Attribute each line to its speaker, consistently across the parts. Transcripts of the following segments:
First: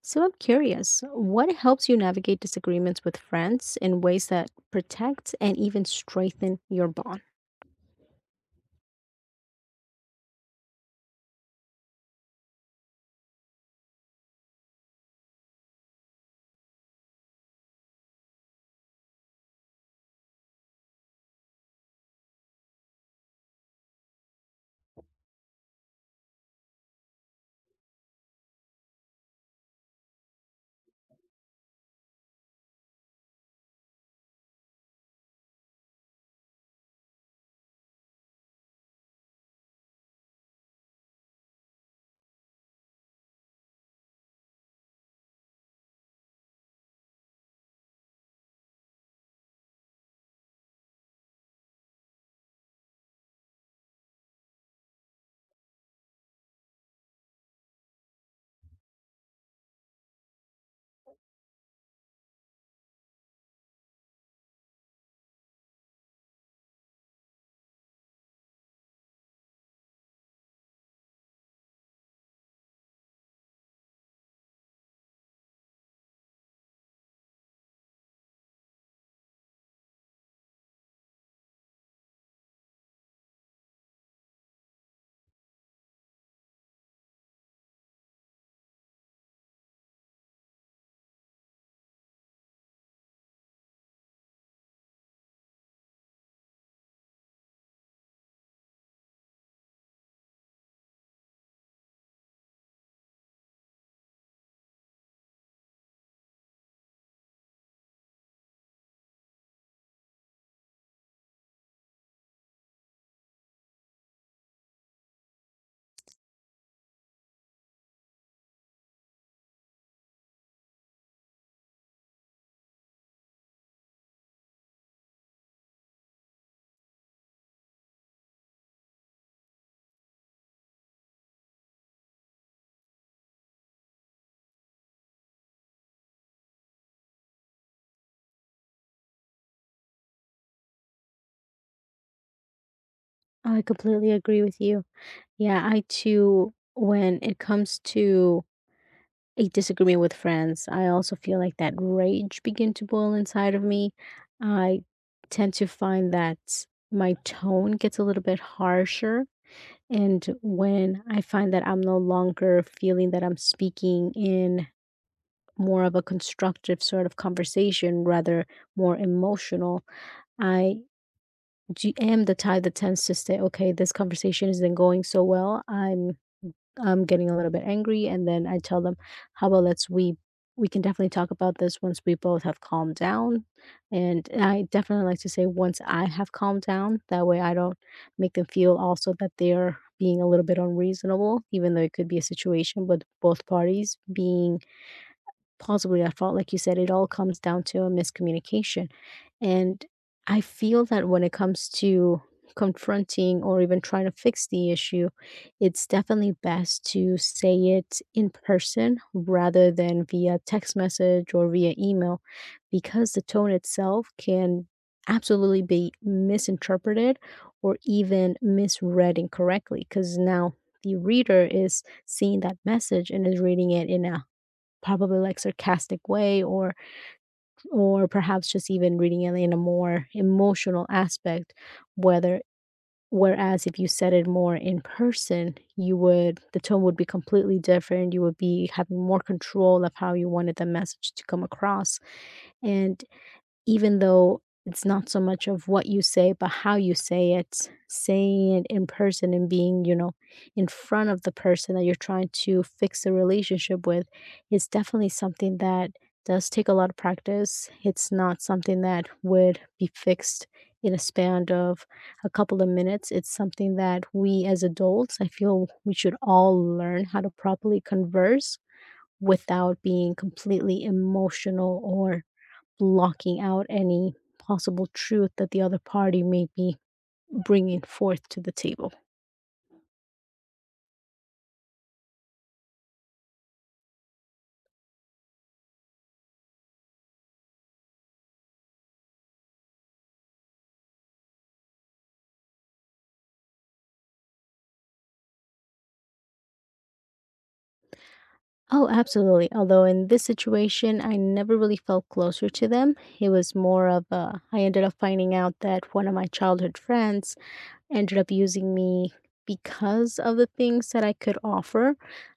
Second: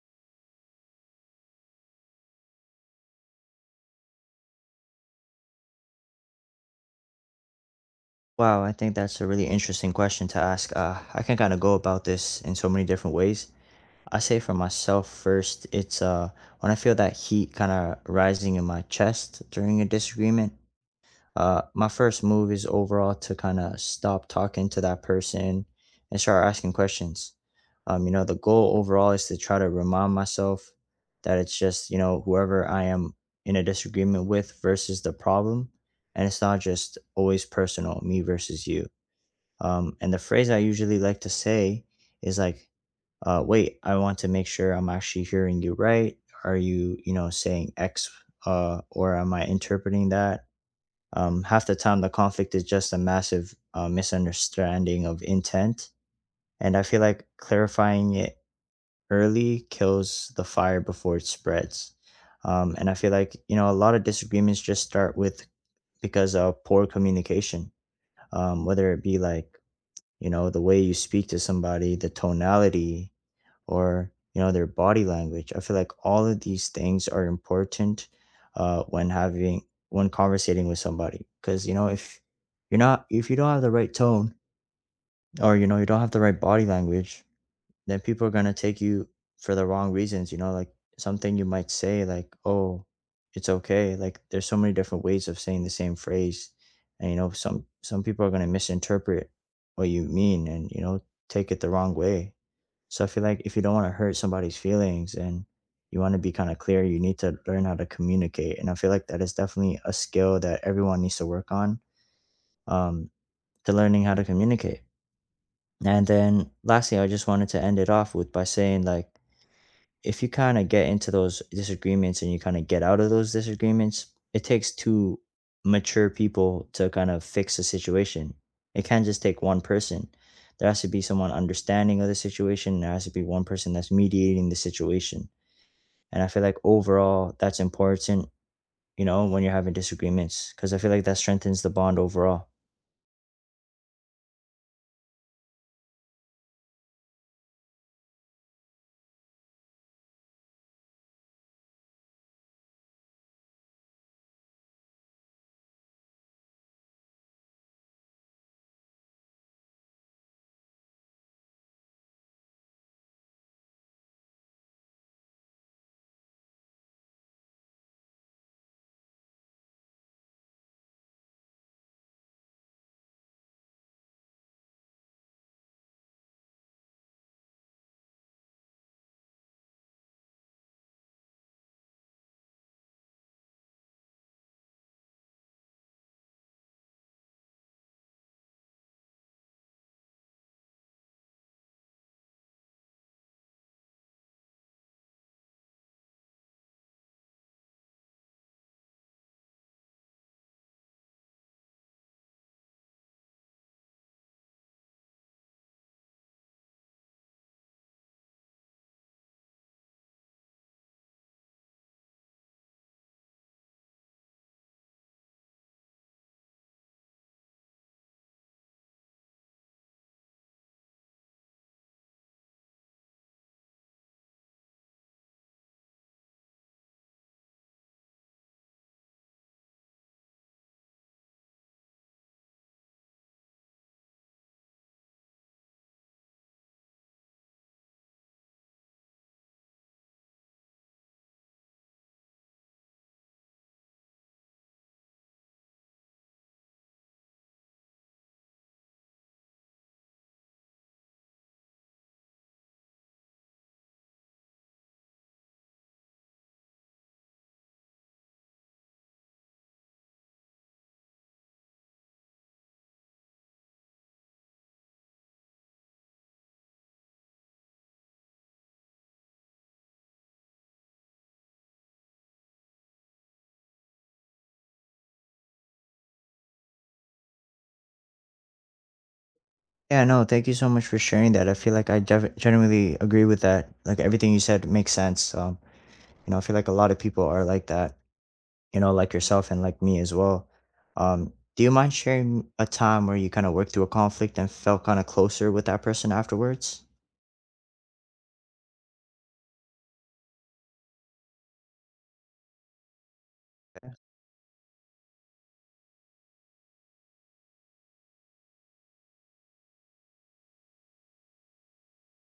Speaker 1: So I'm curious, what helps you navigate disagreements with friends in ways that protect and even strengthen your bond?
Speaker 2: Wow, I think that's a really interesting question to ask. I can kind of go about this in so many different ways. I say for myself first, it's when I feel that heat kind of rising in my chest during a disagreement. My first move is overall to kind of stop talking to that person and start asking questions. The goal overall is to try to remind myself that it's just whoever I am in a disagreement with versus the problem, and it's not just always personal, me versus you, and the phrase I usually like to say is, wait, I want to make sure I'm actually hearing you right. Are you saying X, or am I interpreting that? Half the time, the conflict is just a massive misunderstanding of intent. And I feel like clarifying it early kills the fire before it spreads. And I feel like, a lot of disagreements just start with because of poor communication, whether it be like the way you speak to somebody, the tonality, or you know their body language. I feel like all of these things are important uh, when having when conversating with somebody, because you know if you're not if you don't have the right tone or you know you don't have the right body language, then people are going to take you for the wrong reasons. You know, like something you might say, like, oh, it's okay. Like there's so many different ways of saying the same phrase, and you know some people are going to misinterpret what you mean and you know take it the wrong way. So I feel like if you don't want to hurt somebody's feelings and you want to be kind of clear, you need to learn how to communicate, and I feel like that is definitely a skill that everyone needs to work on, um to learning how to communicate. And then lastly, I just wanted to end it off with by saying, like, if you kind of get into those disagreements and you kind of get out of those disagreements, it takes two mature people to kind of fix a situation. It can't just take one person. There has to be someone understanding of the situation. There has to be one person that's mediating the situation. And I feel like overall, that's important, you know, when you're having disagreements, because I feel like that strengthens the bond overall.
Speaker 1: I completely agree with you. Yeah, I too, when it comes to a disagreement with friends, I also feel like that rage begin to boil inside of me. I tend to find that my tone gets a little bit harsher. And when I find that I'm no longer feeling that I'm speaking in more of a constructive sort of conversation, rather more emotional, I am the type that tends to say, okay, this conversation isn't going so well. I'm getting a little bit angry, and then I tell them, "How about let's we can definitely talk about this once we both have calmed down." And I definitely like to say once I have calmed down, that way I don't make them feel also that they're being a little bit unreasonable, even though it could be a situation with both parties being possibly at fault. Like you said, it all comes down to a miscommunication. And I feel that when it comes to confronting or even trying to fix the issue, it's definitely best to say it in person rather than via text message or via email, because the tone itself can absolutely be misinterpreted or even misread incorrectly, because now the reader is seeing that message and is reading it in a probably like sarcastic way, or perhaps just even reading it in a more emotional aspect, whether whereas if you said it more in person, you would, the tone would be completely different, you would be having more control of how you wanted the message to come across. And even though it's not so much of what you say, but how you say it, saying it in person and being, you know, in front of the person that you're trying to fix a relationship with is definitely something that does take a lot of practice. It's not something that would be fixed in a span of a couple of minutes. It's something that we as adults, I feel we should all learn how to properly converse without being completely emotional or blocking out any possible truth that the other party may be bringing forth to the table.
Speaker 2: Yeah, no, thank you so much for sharing that. I feel like I genuinely agree with that. Like everything you said makes sense. You know, I feel like a lot of people are like that, you know, like yourself and like me as well. Do you mind sharing a time where you kind of worked through a conflict and felt kind of closer with that person afterwards?
Speaker 1: Oh, absolutely. Although in this situation, I never really felt closer to them. It was more of a, I ended up finding out that one of my childhood friends ended up using me because of the things that I could offer.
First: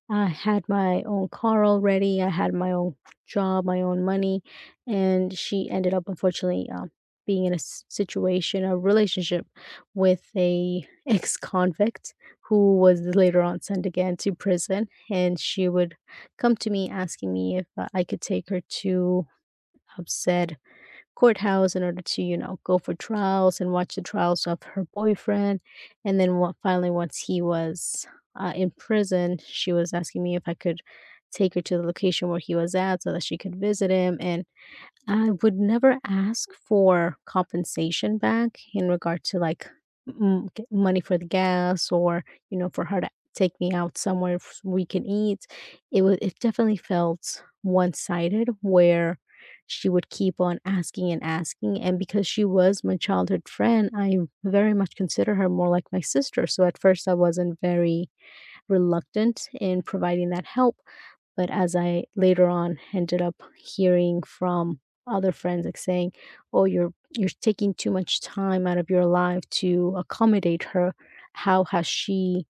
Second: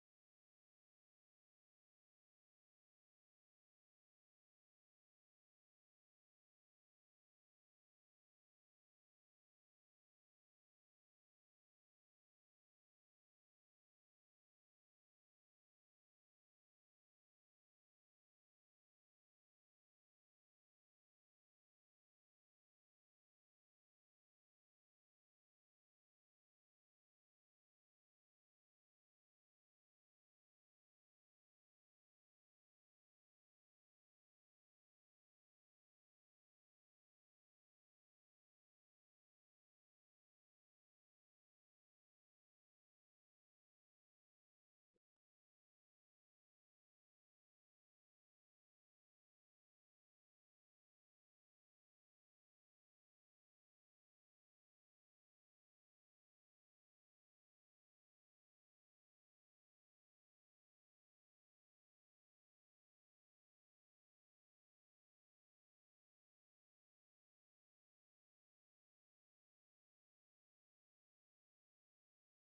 Speaker 1: I had my own car already, I had my own job, my own money, and she ended up unfortunately being in a situation, a relationship with a ex-convict who was later on sent again to prison. And she would come to me asking me if I could take her to upset courthouse in order to, you know, go for trials and watch the trials of her boyfriend. And then finally, once he was in prison, she was asking me if I could take her to the location where he was at so that she could visit him. And I would never ask for compensation back in regard to like money for the gas or, you know, for her to take me out somewhere we can eat. It definitely felt one sided, where she would keep on asking and asking. And because she was my childhood friend, I very much consider her more like my sister, so at first I wasn't very reluctant in providing that help. But as I later on ended up hearing from other friends, like saying, "Oh, you're taking too much time out of your life to accommodate her. How has she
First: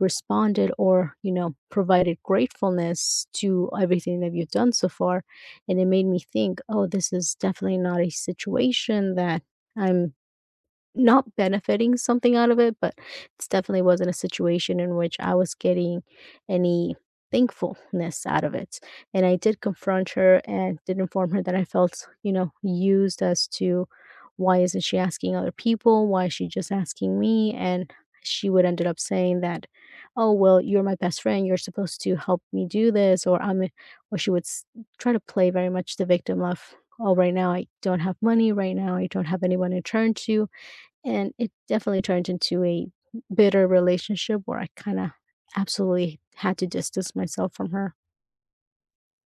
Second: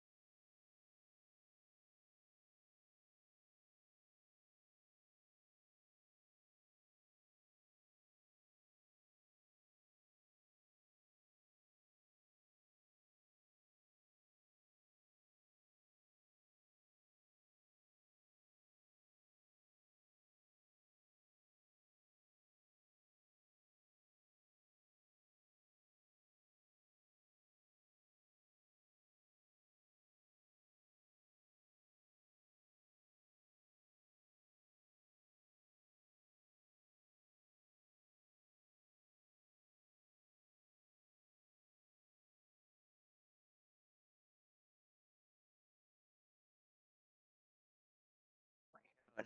Speaker 1: responded or, you know, provided gratefulness to everything that you've done so far?" And it made me think, "Oh, this is definitely not a situation that I'm not benefiting something out of it, but it's definitely wasn't a situation in which I was getting any thankfulness out of it." And I did confront her and did inform her that I felt, you know, used, as to why isn't she asking other people, why is she just asking me. And she would ended up saying that, "Oh, well, you're my best friend, you're supposed to help me do this," or I'm a, or she would s try to play very much the victim of, "Oh, right now I don't have money, right now I don't have anyone to turn to." And it definitely turned into a bitter relationship where I kinda absolutely had to distance myself from her.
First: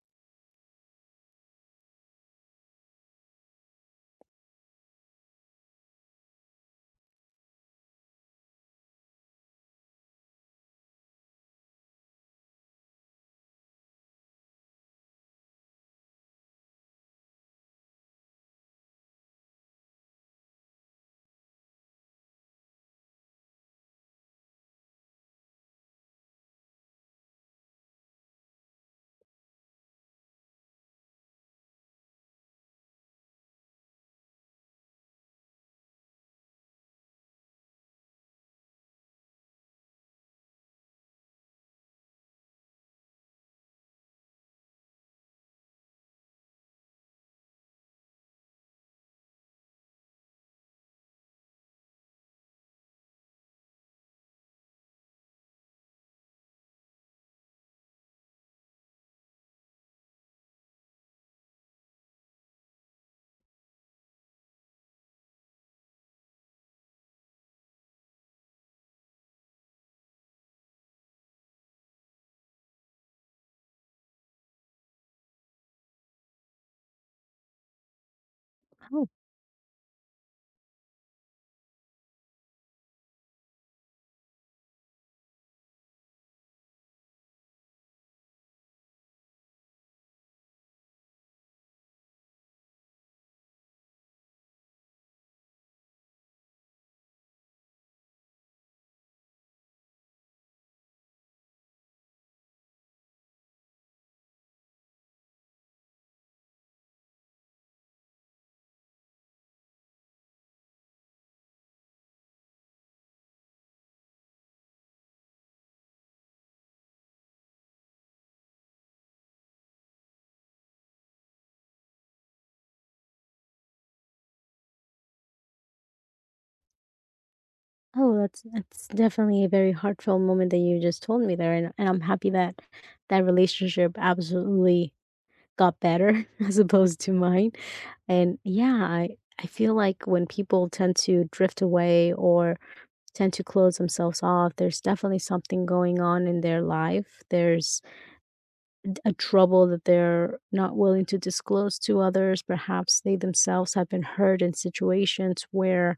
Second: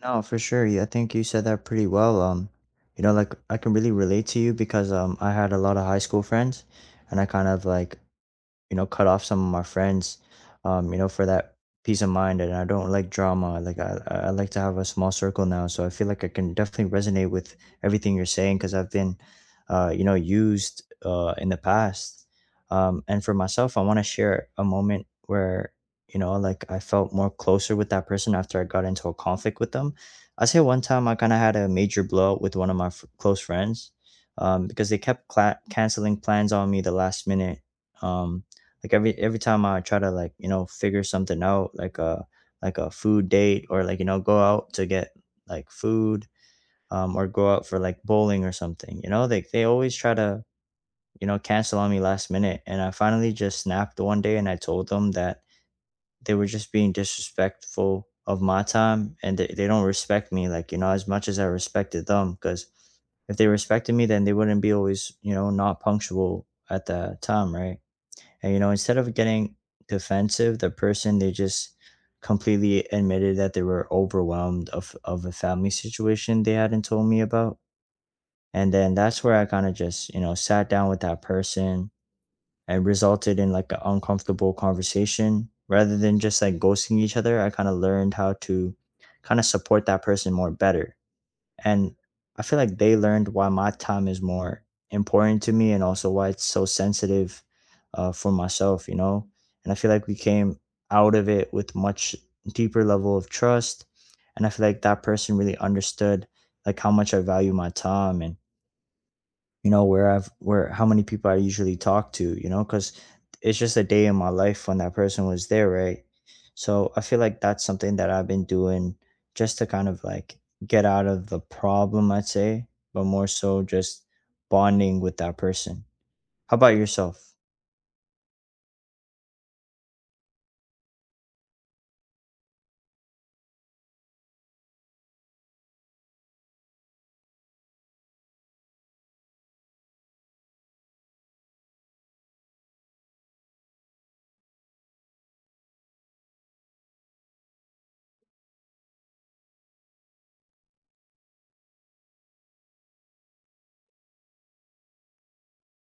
Speaker 2: No, for sure. Yeah, I think you said that pretty well. You know, like I can really relate to you because I had a lot of high school friends and I kind of like, you know, cut off some of my friends, you know, for that peace of mind. And I don't like drama. Like I like to have a small circle now. So I feel like I can definitely resonate with everything you're saying because I've been, you know, used in the past. And for myself, I want to share a moment where, you know, like I felt more closer with that person after I got into a conflict with them. I say one time I kind of had a major blowout with one of my close friends because they kept cla canceling plans on me the last minute. Um, like every time I try to like, you know, figure something out, like a food date or, like, you know, go out to get like food, or go out for like bowling or something, you know, like they always try to, you know, cancel on me last minute. And I finally just snapped one day and I told them that they were just being disrespectful of my time, and they don't respect me like, you know, as much as I respected them, because if they respected me, then they wouldn't be always, you know, not punctual at the time, right? And you know, instead of getting defensive, the person they just completely admitted that they were overwhelmed of a family situation they hadn't told me about. And then
Speaker 1: Oh,
Speaker 2: that's where I kind of just, you know, sat down with that person and resulted in like an uncomfortable conversation. Rather than just like ghosting each other, I kind of learned how to kind of support that person more better, and I feel like they learned why my time is more important to me, and also why it's so sensitive, for myself, you know? And I feel like we came out of it with much deeper level of trust. And I feel like that person really understood like how much I value my time, and you know where I've where how many people I usually talk to, you know, because it's just a day in my life when that person was there, right? So I feel like that's something that I've been doing just to kind of like get out of the problem, I'd say, but more so just bonding with that person. How about yourself?
Speaker 1: oh, that's definitely a very heartfelt moment that you just told me there, and I'm happy that that relationship absolutely got better as opposed to mine. And yeah, I feel like when people tend to drift away or tend to close themselves off, there's definitely something going on in their life. There's a trouble that they're not willing to disclose to others. Perhaps they themselves have been hurt in situations where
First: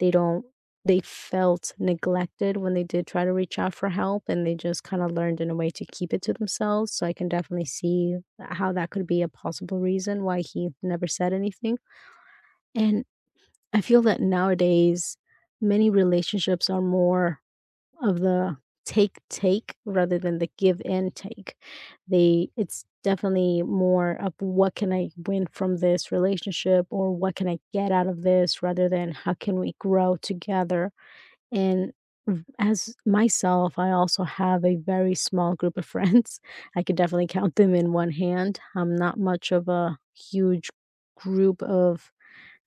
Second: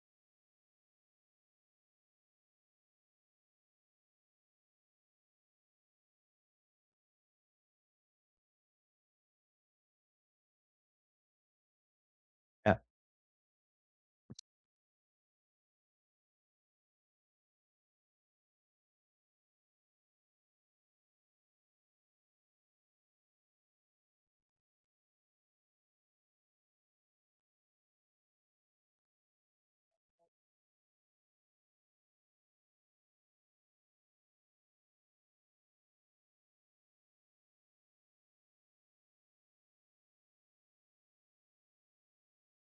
Speaker 1: they don't they felt neglected when they did try to reach out for help, and they just kind of learned in a way to keep it to themselves. So I can definitely see how that could be a possible reason why he never said anything.
Speaker 2: Yeah,
Speaker 1: And I feel that nowadays many relationships are more of the take take rather than the give and take. They It's definitely more of what can I win from this relationship or what can I get out of this rather than how can we grow together. And as myself, I also have a very small group of friends. I could definitely count them in one hand. I'm not much of a huge group of,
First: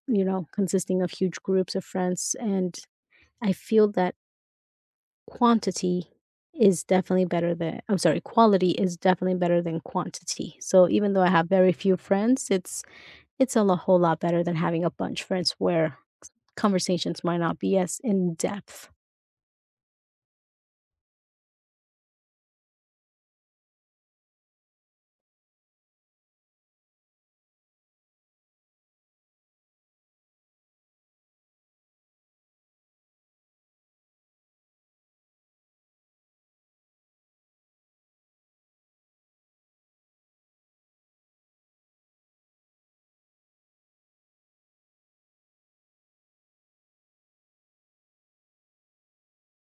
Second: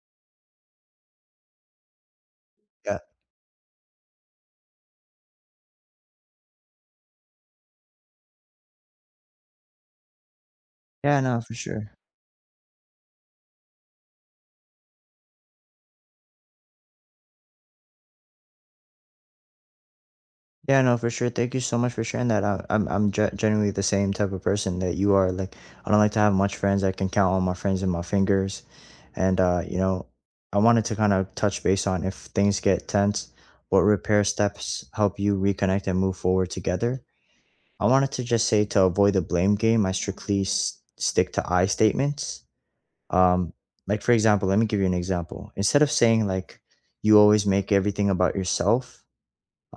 Speaker 1: you know, consisting of huge groups of friends. And
Speaker 2: yeah,
Speaker 1: I feel that Quantity is definitely better than, I'm sorry, quality is definitely better than quantity. So even
Speaker 2: yeah,
Speaker 1: though I
Speaker 2: no,
Speaker 1: have
Speaker 2: for
Speaker 1: very
Speaker 2: sure.
Speaker 1: few friends, it's a whole lot better than having a bunch of friends where conversations might not be as in depth.
Speaker 2: Yeah, no, for sure. Thank you so much for sharing that. I'm generally the same type of person that you are. Like, I don't like to have much friends. I can count on my friends in my fingers, and you know, I wanted to kind of touch base on if things get tense, what repair steps help you reconnect and move forward together. I wanted to just say to avoid the blame game, I strictly stick to I statements. Um, like for example, let me give you an example. Instead of saying like, "You always make everything about yourself,"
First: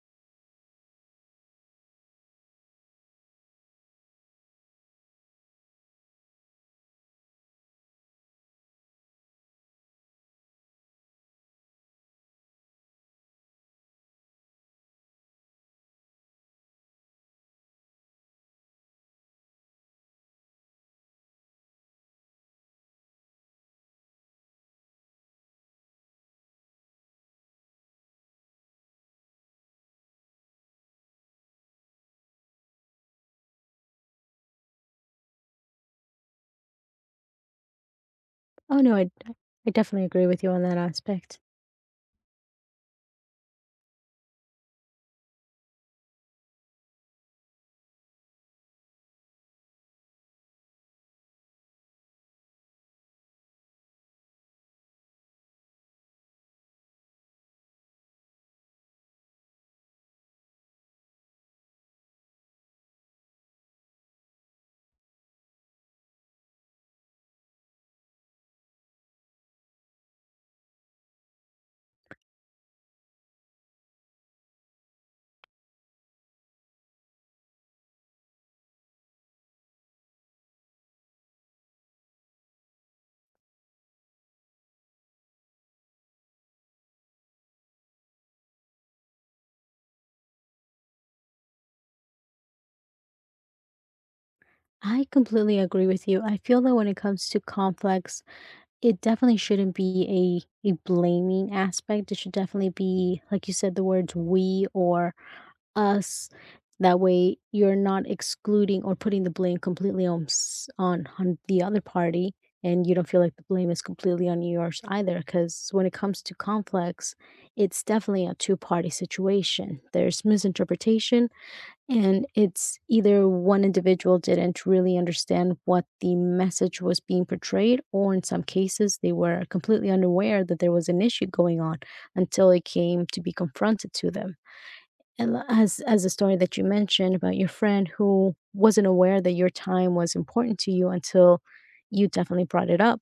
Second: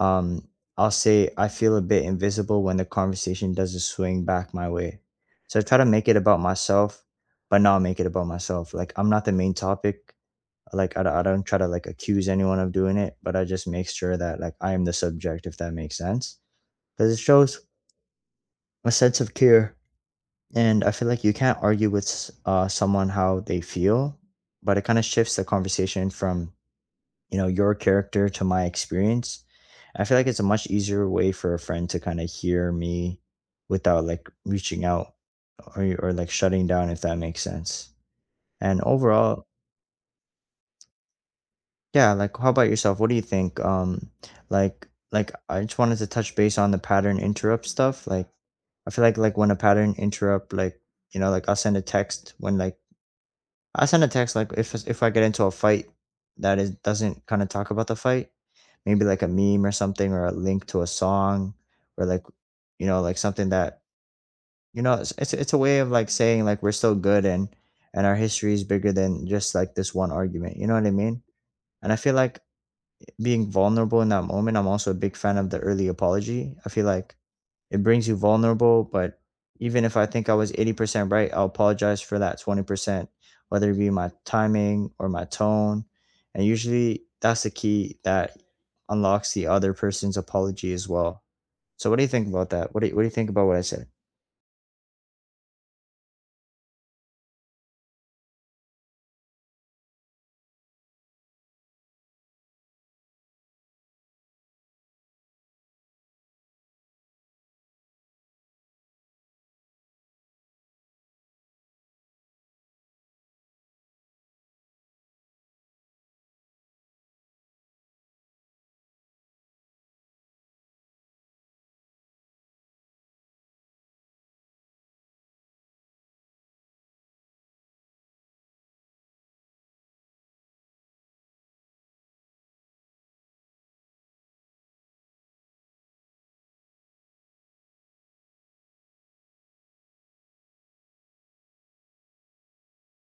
Speaker 2: um, I'll say I feel a bit invisible when the conversation doesn't swing back my way. So I try to make it about myself, but not make it about myself. Like I'm not the main topic. Like I don't try to like accuse anyone of doing it, but I just make sure that like I am the subject, if that makes sense. Because it shows a sense of care. And I feel like you can't argue with someone how they feel, but it kind of shifts the conversation from you know your character to my experience. I feel like it's a much easier way for a friend to kind of hear me without like reaching out or like shutting down, if that makes sense.
Speaker 1: Oh
Speaker 2: And
Speaker 1: no,
Speaker 2: overall,
Speaker 1: I definitely agree with you on that aspect.
Speaker 2: yeah, like how about yourself? What do you think? Um, like like I just wanted to touch base on the pattern interrupt stuff. Like I feel like when a pattern interrupt, like, you know, like I send a text, like if I get into a fight that is doesn't kind of talk about the fight, maybe like a meme or something or a link to a song or like, you know, like something that you know it's a way of like saying like we're still good, and our history is bigger than just like this one argument. You know what I mean? And I feel like being vulnerable in that moment, I'm also a big fan of the early apology. I feel like it brings you vulnerable. But even if I think I was 80% right, I'll apologize for that 20%, whether it be my timing or my tone. And usually that's the key that unlocks the other person's apology as well. So, what do you think about that? What do you think about what I said?
Speaker 1: I completely agree with you. I feel that when it comes to complex, it definitely shouldn't be a blaming aspect. It should definitely be like you said the words we or us. That way, you're not excluding or putting the blame completely on on the other party, and you don't feel like the blame is completely on yours either. Because when it comes to conflicts, it's definitely a two party situation. There's misinterpretation, and it's either one individual didn't really understand what the message was being portrayed, or in some cases, they were completely unaware that there was an issue going on until it came to be confronted to them. And as the story that you mentioned about your friend who wasn't aware that your time was important to you, until you definitely brought it up.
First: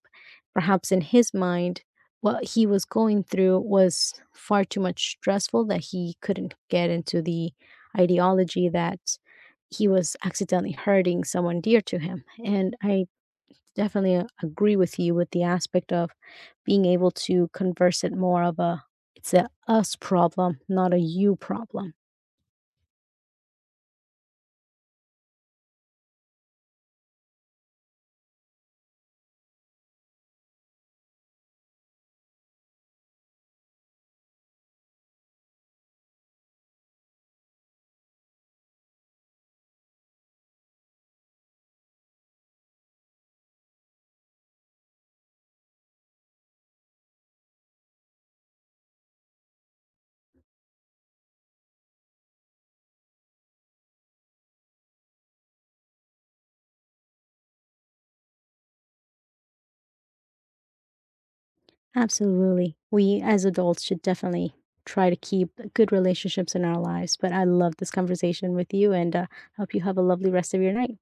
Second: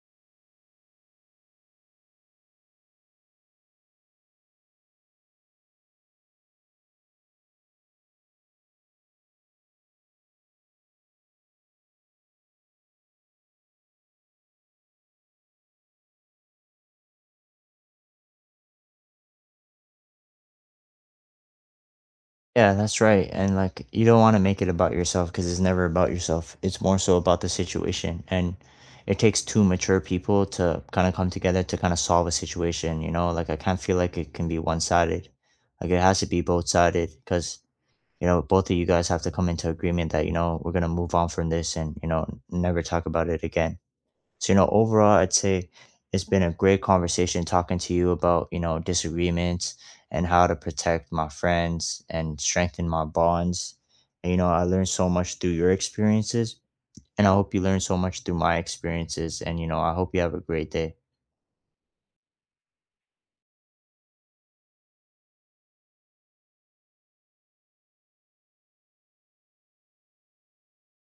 Speaker 1: Perhaps in his mind, what he was going through was far too much stressful that he couldn't get into the ideology that he was accidentally hurting someone dear to him. And I definitely agree with you with the aspect of being able to converse it more of a, it's a us problem, not a you problem.
Speaker 2: Yeah, that's right, and like, you don't wanna make it about yourself because it's never about yourself, it's more so about the situation, and it takes 2 mature people to kinda come together to kinda solve a situation, you know? Like, I can't feel like it can be one-sided. Like, it has to be both-sided sided because you know, both of you guys have to come into agreement that, you know, "We're gonna move on from this and, you know, never talk about it again." So, you know, overall, I'd say it's been a great conversation talking to you about, you know, disagreements and how to protect my friends and strengthen my bonds. And, you know, I learned so much through your experiences, and I hope you learned so much through my experiences. And, you know, I hope you have a great day.
Speaker 1: Absolutely. We as adults should definitely try to keep good relationships in our lives. But I love this conversation with you, and hope you have a lovely rest of your night.